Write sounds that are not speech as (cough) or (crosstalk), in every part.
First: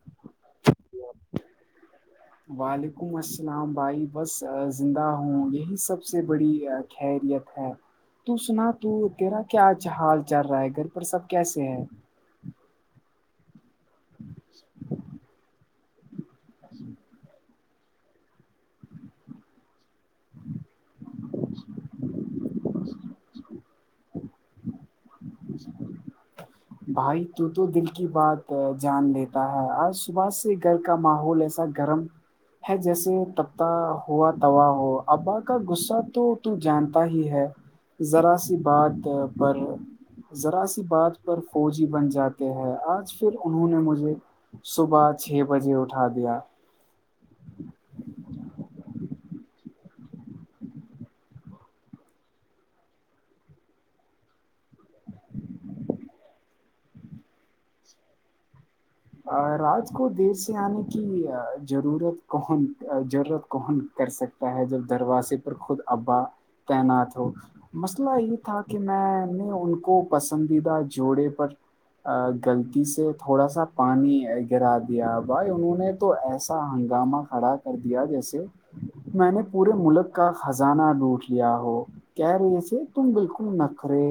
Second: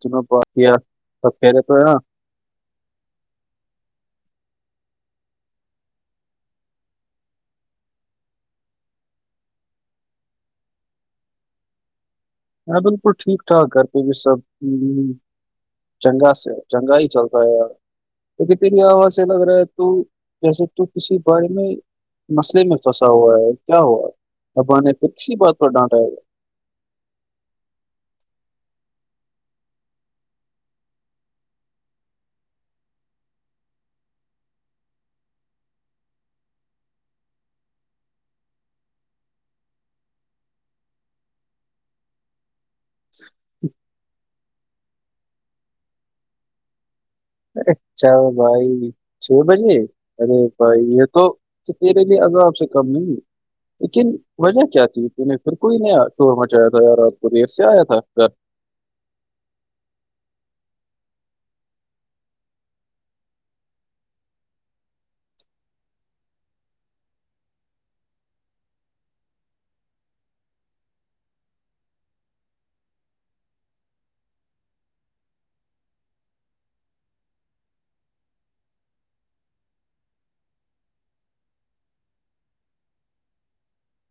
ج ب سب کہہ رہے تو ہے نا (unintelligible) وعلیکم السلام بھائی بس زندہ ہوں یہی سب سے بڑی خیریت ہے تو سنا تو تیرا کیاج حال چل رہا ہے گھر پر سب کیسے ہے ہاں بالکل ٹھیک ٹھاک گ پہ بھی سب چنگا سے چنگا ہی چلتاا ہے یار تو کتری آواز سے لگ رہا ہے تو جیسے تو کسی بڑ میں مسئلے میں پھنسا ہوا ہے کیا ہوا ہے اب نے پ کسی بات پر ڈانٹا ہ (unintelligible) بھائی تو تو دل کی بات جان لیتا ہے آج صبح سے گھر کا ماحول ایسا گرم ہے جیسے تبتا ہوا تا ہو ابا کا غصہ تو ت جانتا ہی ہے ذرا سی بات پر ذرا سی بات پر فوجی بن جاتے ہیں آج پھر انہوں نے مجھے صبح چھ بجے اٹھا دیا ا چل بھائی چھ بجے ا بھائی یہ تو تو تیرے لی عذاب سے کم نہیں لیکن وجہ کیا تھی ت نے پھر کوئی نیا شوور مچایا تھا ار ر آپ کو دیر سے آیا تھا گھر (unintelligible) رات کو دیر سے آنے کی ضرورت کون ضرورت کون کر سکتے ہے جب دروازے پر خود ابا تعینات ہو مسئلہ یہ تھا کہ میں نے ان کو پسندیدہ جوڑے پر گغلطی سے تھوڑا سا پانی گرا دیا بھائی انہوں نے تو ایسا ہنگامہ کھڑا کر دیا جیسے میں نے پورے ملک کا خزانہ ڈوٹ لیا ہو کیا رہی تھے تم بالکل نخرے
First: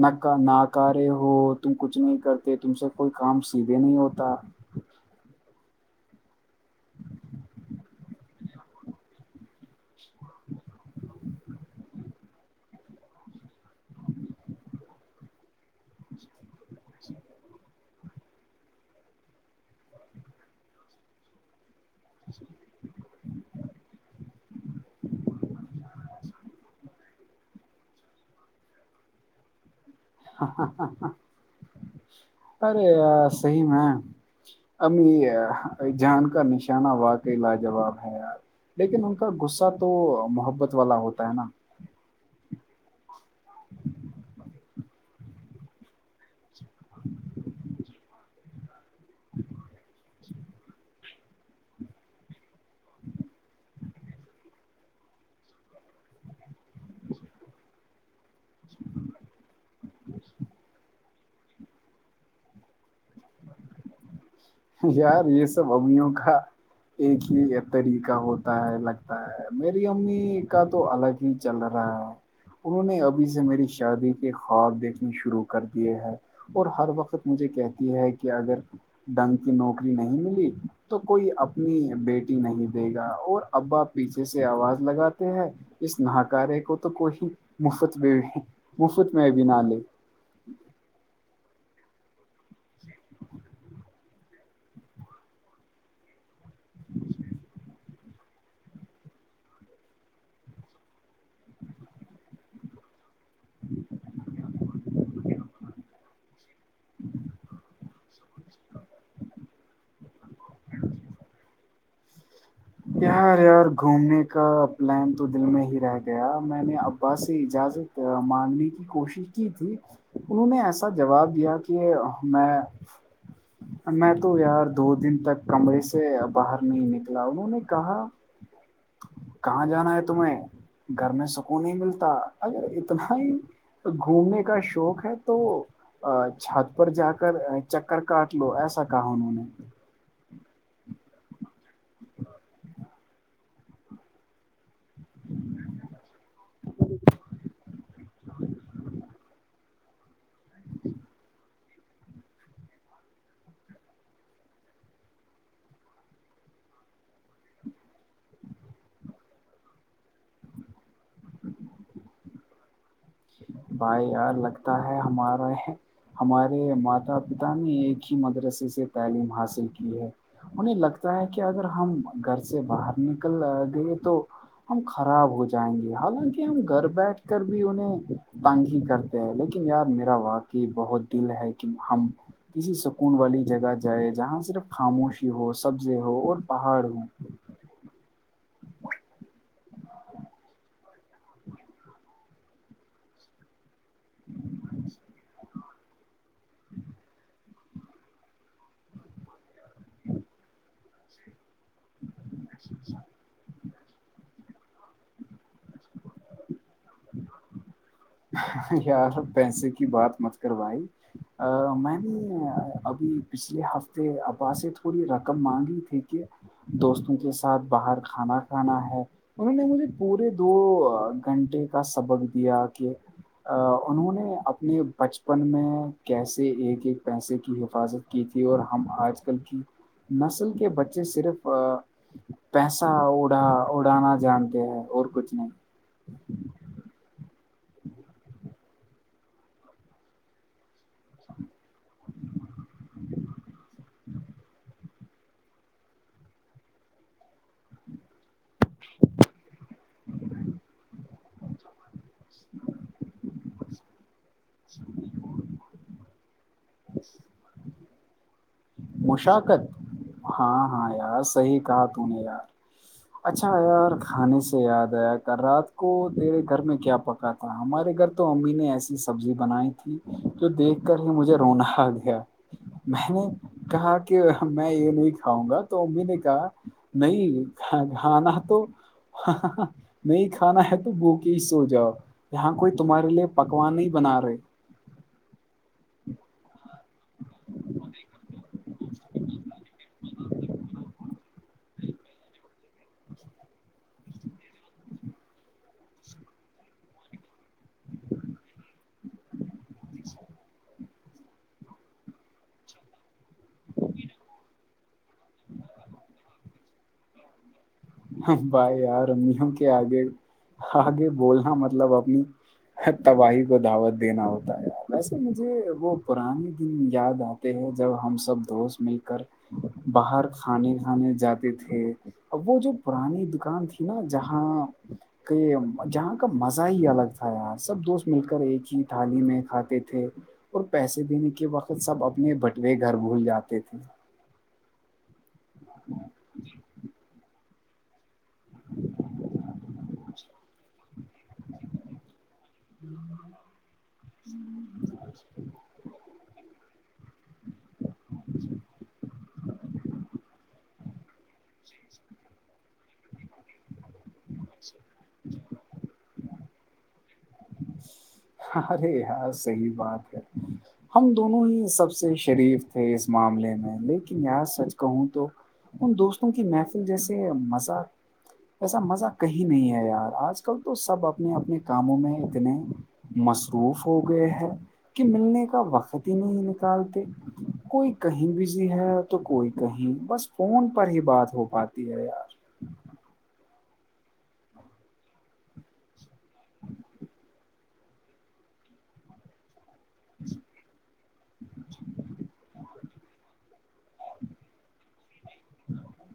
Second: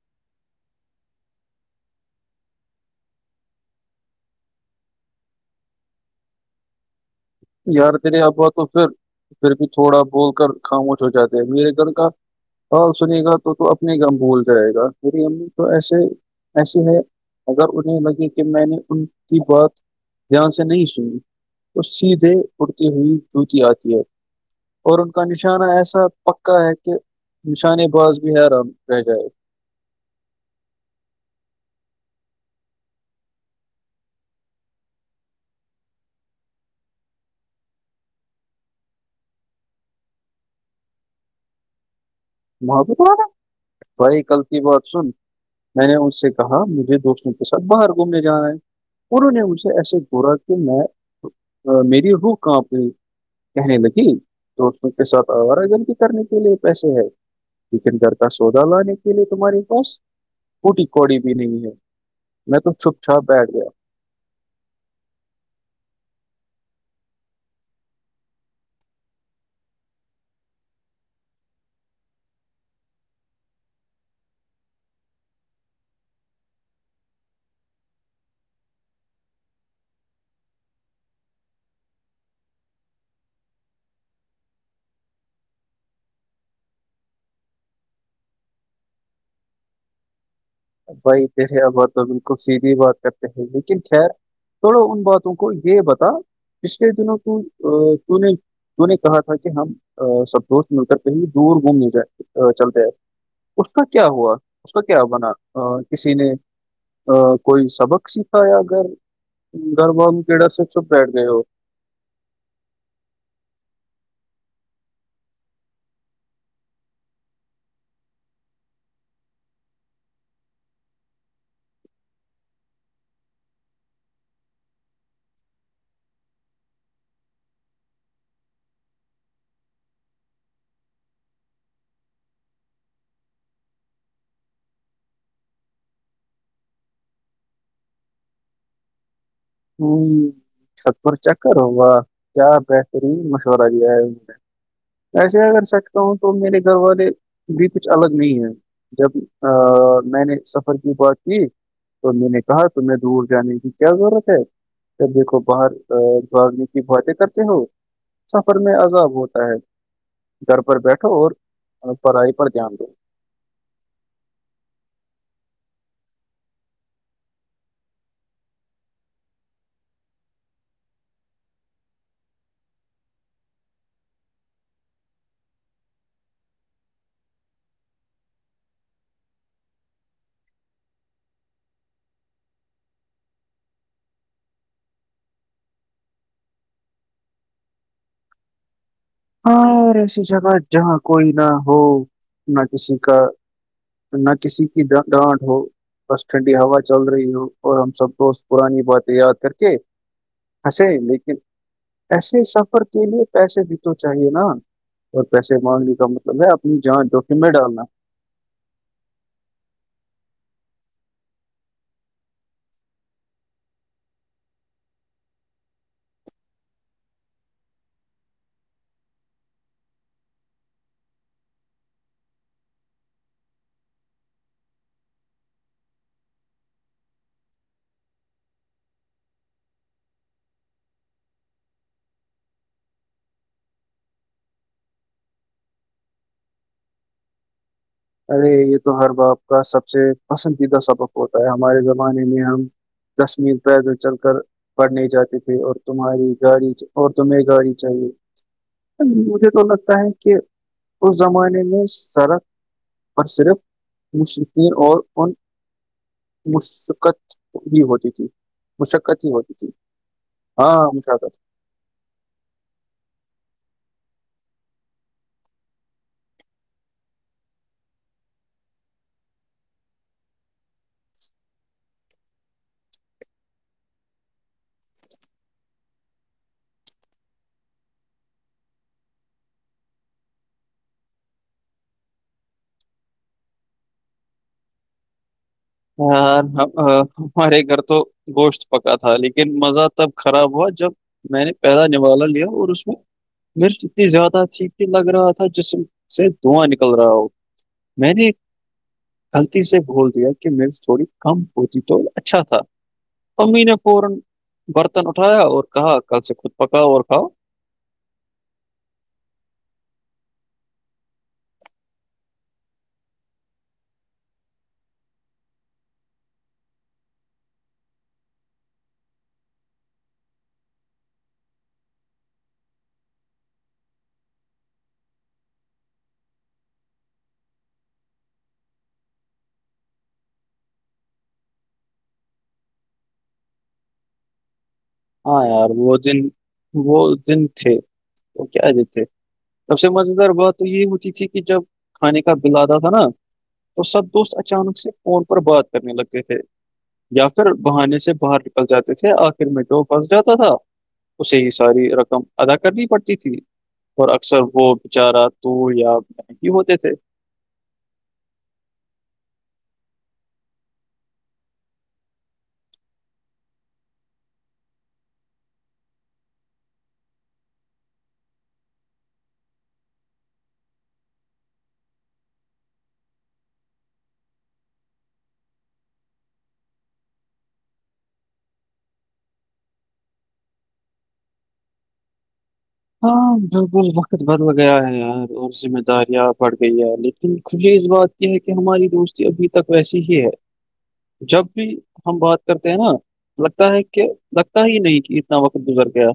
نہ ناکارے ہو تم کچھ نہیں کرتے تم سے کوئی کام سیدھے نہیں ہوتا یار دیر آبا تو پھر پھر بھی تھوڑا بول کر خاموش ہو جاتے ہیں میرے گھر کا ہاں سنی گا تو اپنے گم بھول جائے گا میری امی تو ایسے ایسے ہے اگر انہیں لگے کہ میں نے ان کی بات دھیان سے نہیں سنی تو سیدھے اٹتے ہوئی وتی آتی ہے اور ان کا نشانہ ایسا پکا ہے کہ نشانے باز بھی حیران رہ جائے ارے صحی میں امی جان کا نشانہ واقعی لاجواب ہے ار لیکن ان کا غصہ تو محبت والا ہوتا ہے نا وہی کلتی بات سن میں نے کہا مجھے دوستوں کے ساتھ باہر گھومنے جا رہا ہے انہوں نے مجھ سے ایسے گورا کہ میں ا میری وہ کاں پئی (unintelligible) کہنے لگی تو کے ساتھ آوارہ گلطی کرنے کے لیے پیسے ہے کچن گھر کا سودا لانے کے لیے تمہاریے پاس کوٹی کوڑی بھی نہیں ہے میں تو چھپ چھاپ بیٹھ گیا یار یہ سب ابوں کا ایک ہی طریقہ ہوتا ہے لگتا ہے میری امی کا تو الگ ہی چل رہا ہے انہوں نے ابھی سے میری شادی کے خواب دیکھنے شروع کر دیے ہیں اور ہر وقت مجھے کہتی ہے کہ اگر ڈنگ کی نوکری نہیں ملی تو کوئی اپنی بیٹی نہیں دے گا اور ابا پیچھے سے آواز لگاتے ہیں اس ناکارے کو تو کوئی مفت میں مفت میں بھی نہ لے بھائی تیرے ابات تو بالکل سیدھھی بات کرتے ہیں لیکن خیر تھڑو ان باتوں کو یہ بتا پچھلے دنوں کو نے انوں نے کہا تھا کہ ہم سب دوست مل کر کہیں دور گھومنے چلتےئے اس کا کیا ہوا اس کا کیا بنا کسی نے ا کوئی سبق سیکھا یا اگر گھر وام کیڑا س چپ بیٹھ گئے ہو یار یار گھومنے کا پلان تو دل میں ہی رہ گیا میں نے ابا سے اجازت مارنے کی کوشش کی تھی انہوں نے ایسا جواب دیا کہ میں میں تو یار دو دن تک کمرے سے باہر نہیں نکلا انہوں نے کہاں کہاں جانا ہے تمہیں گھر میں سکون نہیں ملتا اگر اتنا ہی گھومنے کا شوق ہے تو ا چھات پر جا کر چکر کاٹ لو ایسا کہا انہوں نے ہوں چھت پر چکر ہوگا کیا بہترین مشورہ دیا ہے ان نے ایسے اگر سچتا ہوں تو میرے گھر والے بھی کچھ الگ نہیں ہیں جب میں نے سفر کی بات کیھی تو میں نے کہا تمہیں دور جانے کی کیا ضرورت ہے دیکھو باہر بھاگنے کی باتیں کرتے ہو سفر میں عذاب ہوتا ہے گھر پر بیٹھو اور پڑھائی پر دھیان دو بھائی یار لگتا ہے ہمارا ہے ہمارے ماتا پتا نے ایک ہی مدرسے سے تعلیم حاصل کی ہے انہیں لگتا ہے کہ اگر ہم گھر سے باہر نکل گئے تو ہم خراب ہو جائیں گے حالانکہ ہم گھر بیٹھ کر بھی انہیں تنگ ہی کرتے ہیں لیکن یار میرا واقعی بہت دل ہے کہ ہم کسی سکون والی جگہ جائے جہاں صرف خاموشی ہو سبزے ہو اور پہاڑ ہو ہاں اور ایسی جگہ جہاں کوئی نہ ہو نہ کسی کا نہ کسی کی ڈانٹ ہو بس ٹھنڈی ہوا چل رہی ہو اور ہم سب کو پرانی باتیں یاد کر کے لیکن ایسے سفر کے لیے پیسے دکھ تو چاہیے نا اور پیسے مانگنے کا مطلب ہے اپنی جانچ ڈک میں ڈالنا یار پیسے کی بات مت کروائی میں نے ابھی پچھلے ہفتے ابا سے تھوڑی رقم مانگی تھی کہ دوستوں کے ساتھ باہر کھانا کھانا ہے انہوں نے مجھے پورے دو گھنٹے کا سبق دیا کہ انہوں نے اپنے بچپن میں کیسے ایک ایک پیسے کی حفاظت کی تھی اور ہم آج کل کی نسل کے بچے صرف پیسہ اڑا اڑانا جانتے ہیں اور کچھ نہیں ارے یہ تو ہر باپ کا سب سے پسندیدہ سب وقت ہوتا ہے ہمارے زمانے میں ہم کشمیر پیدل چل کر پڑھنے جاتے تھے اور تمہاری گاڑی اور تمہیں گاڑی چاہیے مجھے تو لگتا ہے کہ اس زمانے میں سرک پر صرف مشقین اور ان مشقت جی ہوتی تھی ہی ہوتی مشقت تھی ہاں ہاں یار صحیح کہا تو نے یار اچھا یار کھانے سے یاد آیا رات کو تیرے گھر میں کیا پکا ہمارے گھر تو امی نے ایسی سبزی بنائی تھی جو دیکھ کر ہی مجھے رونا آ گیا میں نے کہا کہ میں یہ نہیں کھاؤں گا تو امی نے کہا نہیں گانا تو نہیں کھانا ہے تو وہک سو جاؤ یہاں کوئی تمہارے لیے پکوان نہیں بنا رہے ہ ہمارے گھر تو گوشت پکا تھا لیکن مزہ تب خراب ہوا جب میں نے پہیدا نوالا لیا اور اس میں مرچ اتنی زیادہ تھی کہ لگ رہا تھا جسم سے دھواں نکل رہا ہو میں نے غلطی سے بھول دیا میری اسٹوری کم ہوتی تو اچھا تھا امیین پورن (unintelligible) برتن اٹھایا اور کہا کل سے خود پکاؤ اور کھؤ بھائی یار امیوں کے آگے آگے بولنا مطلب اپنی تباہی کو دعوت دینا ہوتا ہے ویسے مجھے وہ پرانے دن یاد آ ہیں جب ہم سب دوست مل کر باہر کھانے کھانے جاتے تھے ا وہ جو پرانی دکان تھی نا جہاں کہ یہ جہاں کا مزہ ہی الگ تھا یار سب دوست مل کر ایک ہی تھالی میں کھاتے تھے اور پیسے دینے کے وقت سب اپنے بٹوے گھر بھول جاتے تھے ہاں یار وہ دن وہ دن تھے وہ کیا دیتے سب سے مز دار بہت تو یہ ہوتی تھی کہ جب کھانے کا بل آتا تھا نا تو سب دوست اچانک سے فون پر بات کرنے لگتے تھے یا پھر بہانے سے باہر نکل جاتے تھے آخر میں جو پھنس جاتا تھا اسے ہی ساری رقم ادا کرنی پڑتی تھی اور اکثر وہ بچارہ تو یا نہیںی ہوتے تھے ارے ہاں صحی بات ہے ہم دونوں ہی سب سے شریف تھے اس معاملے میں لیکن ار سچ کہوں تو ان دوستوں کی محفل جیسے مزہ ایسا مزہ کہیں نہیں ہے یار آج کل تو سب اپنے اپنے کاموں میں اتنے مصروف ہو گئے ہیں کہ ملنے کا وقت ہی نہیں نکالتے کوئی کہیں بزی ہے تو کوئی کہیں بس فون پر ہی بات ہو پاتی ہے یار ہاں بالکل وقت بدل گیا ہے یار اور ذمہ داریاں بڑ گئی ہے لیکن مجھے اس بات کی ہے کہ ہماری دوست ابھی تک ویسی ہی ہے جب بھی ہم بات کرتے ہیں نا لگتا ہے کہ لگتا ہی نہیں کہ اتنا وقت گزر گیا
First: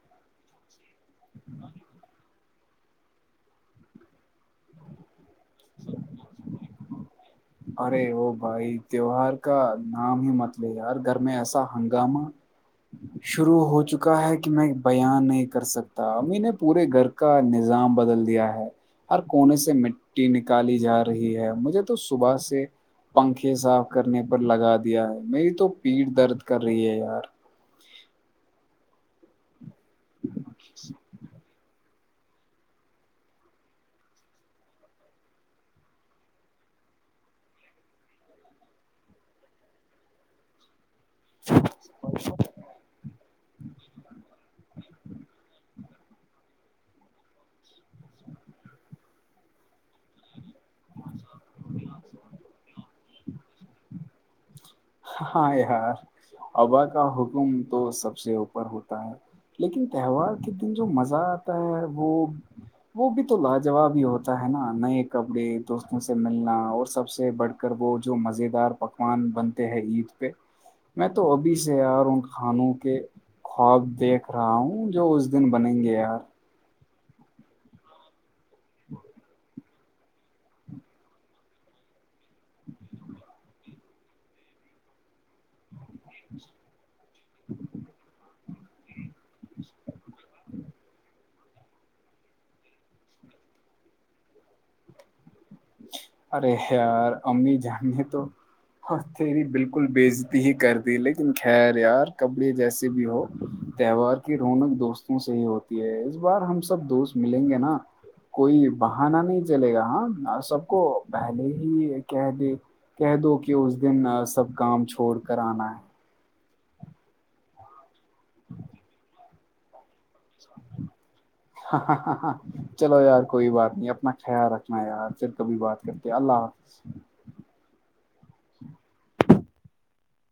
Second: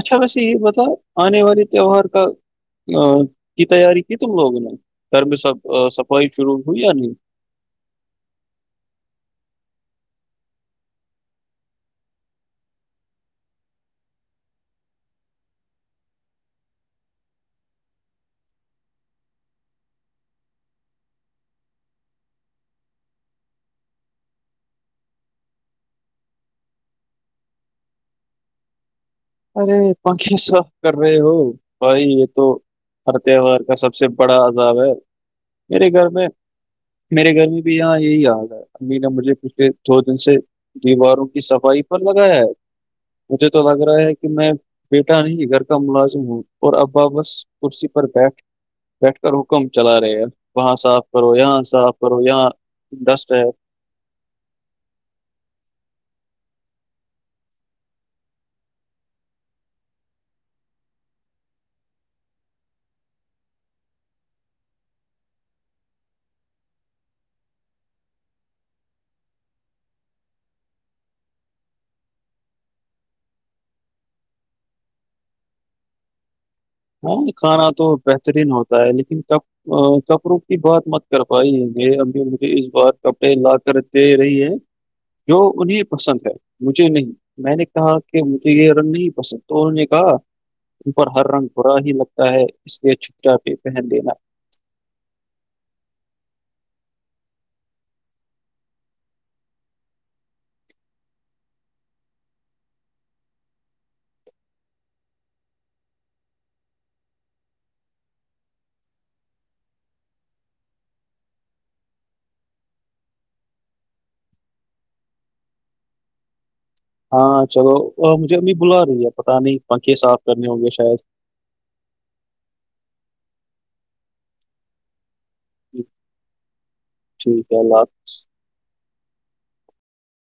اچھا ویسے یہ بتا آنے والے تہوہار کا کی تیاری کی تم لوگوں نے گھر میں سب صفائی شروع ہوئی یا نہیں ارے وہ بھائی تیوہار کا نام ہی مت لے یار گھر میں ایسا ہنگامہ شروع ہو چکا ہے کہ میں بیاان نہیں کر سکتا امی نے پورے گھر کا نظام بدل دیا ہے ہر کونے سے مٹی نکالی جا رہی ہے مجھے تو صبح سے پنکھے صاف کرنے پر لگا دیا ہے میری تو پیٹ درد کر رہی ہے یار ارے پنکھے صاف کر رہے ہو بھائی یہ تو ہر تہوار کا سب سے بڑا عذاب ہے میرے گھر میں میرے گھر میں بھی یہاں یہی یاد ہے امی نےا مجھے پچھلے دو دن سے دیواروں کی صفائی پر لگایا ہے مجھے تو لگ رہا ہے کہ میں بیٹا نہیں گھر کا ملازم ہوں اور اب واپس کرسی پر بیٹھ بیٹھ کر حکم چلا رہے ہے وہاں صاف کرو یہاں صاف کرو یہاں ڈسٹ ہے ہاں یار ابا کا حکم تو سب سے اوپر ہوتا ہے لیکن تہوار کے دن جو مزہ آتا ہے وہ وہ بھی تو لاجواب ہی ہوتا ہے نا نئے کپڑے دوستوں سے ملنا اور سب سے بڑ وہ جو مزے دار پکوان بنتے ہیں عید پہ میں تو ابھی سے یار ان کھانوں کے خواب دیکھ رہا ہوں جو اس دن بنیں گے یار ہاں کھانا تو بہترین ہوتا ہے لیکن کب ا کپڑوں کی بات مت کر پائی ابھی مجھے اس بار کپڑے لا کر دے رہی ہے جو انہیں پسند ہے مجھے نہیں میں نے کہا کہ مجھے یہ رنگ نہیں پسند تو انہوں نے کہا اوپر ہر رنگ برا ہی لگتا ہے اس لیے چھپچا پی پہن دینا ارے ار امی جان ہیں تو ہاں تری بالکل بےزتی ہی کر دی لیکن خیر یار کپڑے جیسے بھی ہو تہوار کی رونق دوستوں سے ہی ہوتی ہے اس بار ہم سب دوست ملیں گے نا کوئی بہانا نہیں چلے گا ہاں اور سب کو پہلے ہی کہ دے کہہ دو کہ اس دن سب کام چھوڑ کر آنا ہے ہاں چلو مجھے امی بلا رہی ہے پت نہیں پنکھے صاف کرنے ہوں گے شاید ہاں ہ چلو یار کوئی بات نہیں اپنا خیال رکھنا یار کبھی بات کرتے اللہ حافظ ٹھیک ہے اللہ حافظ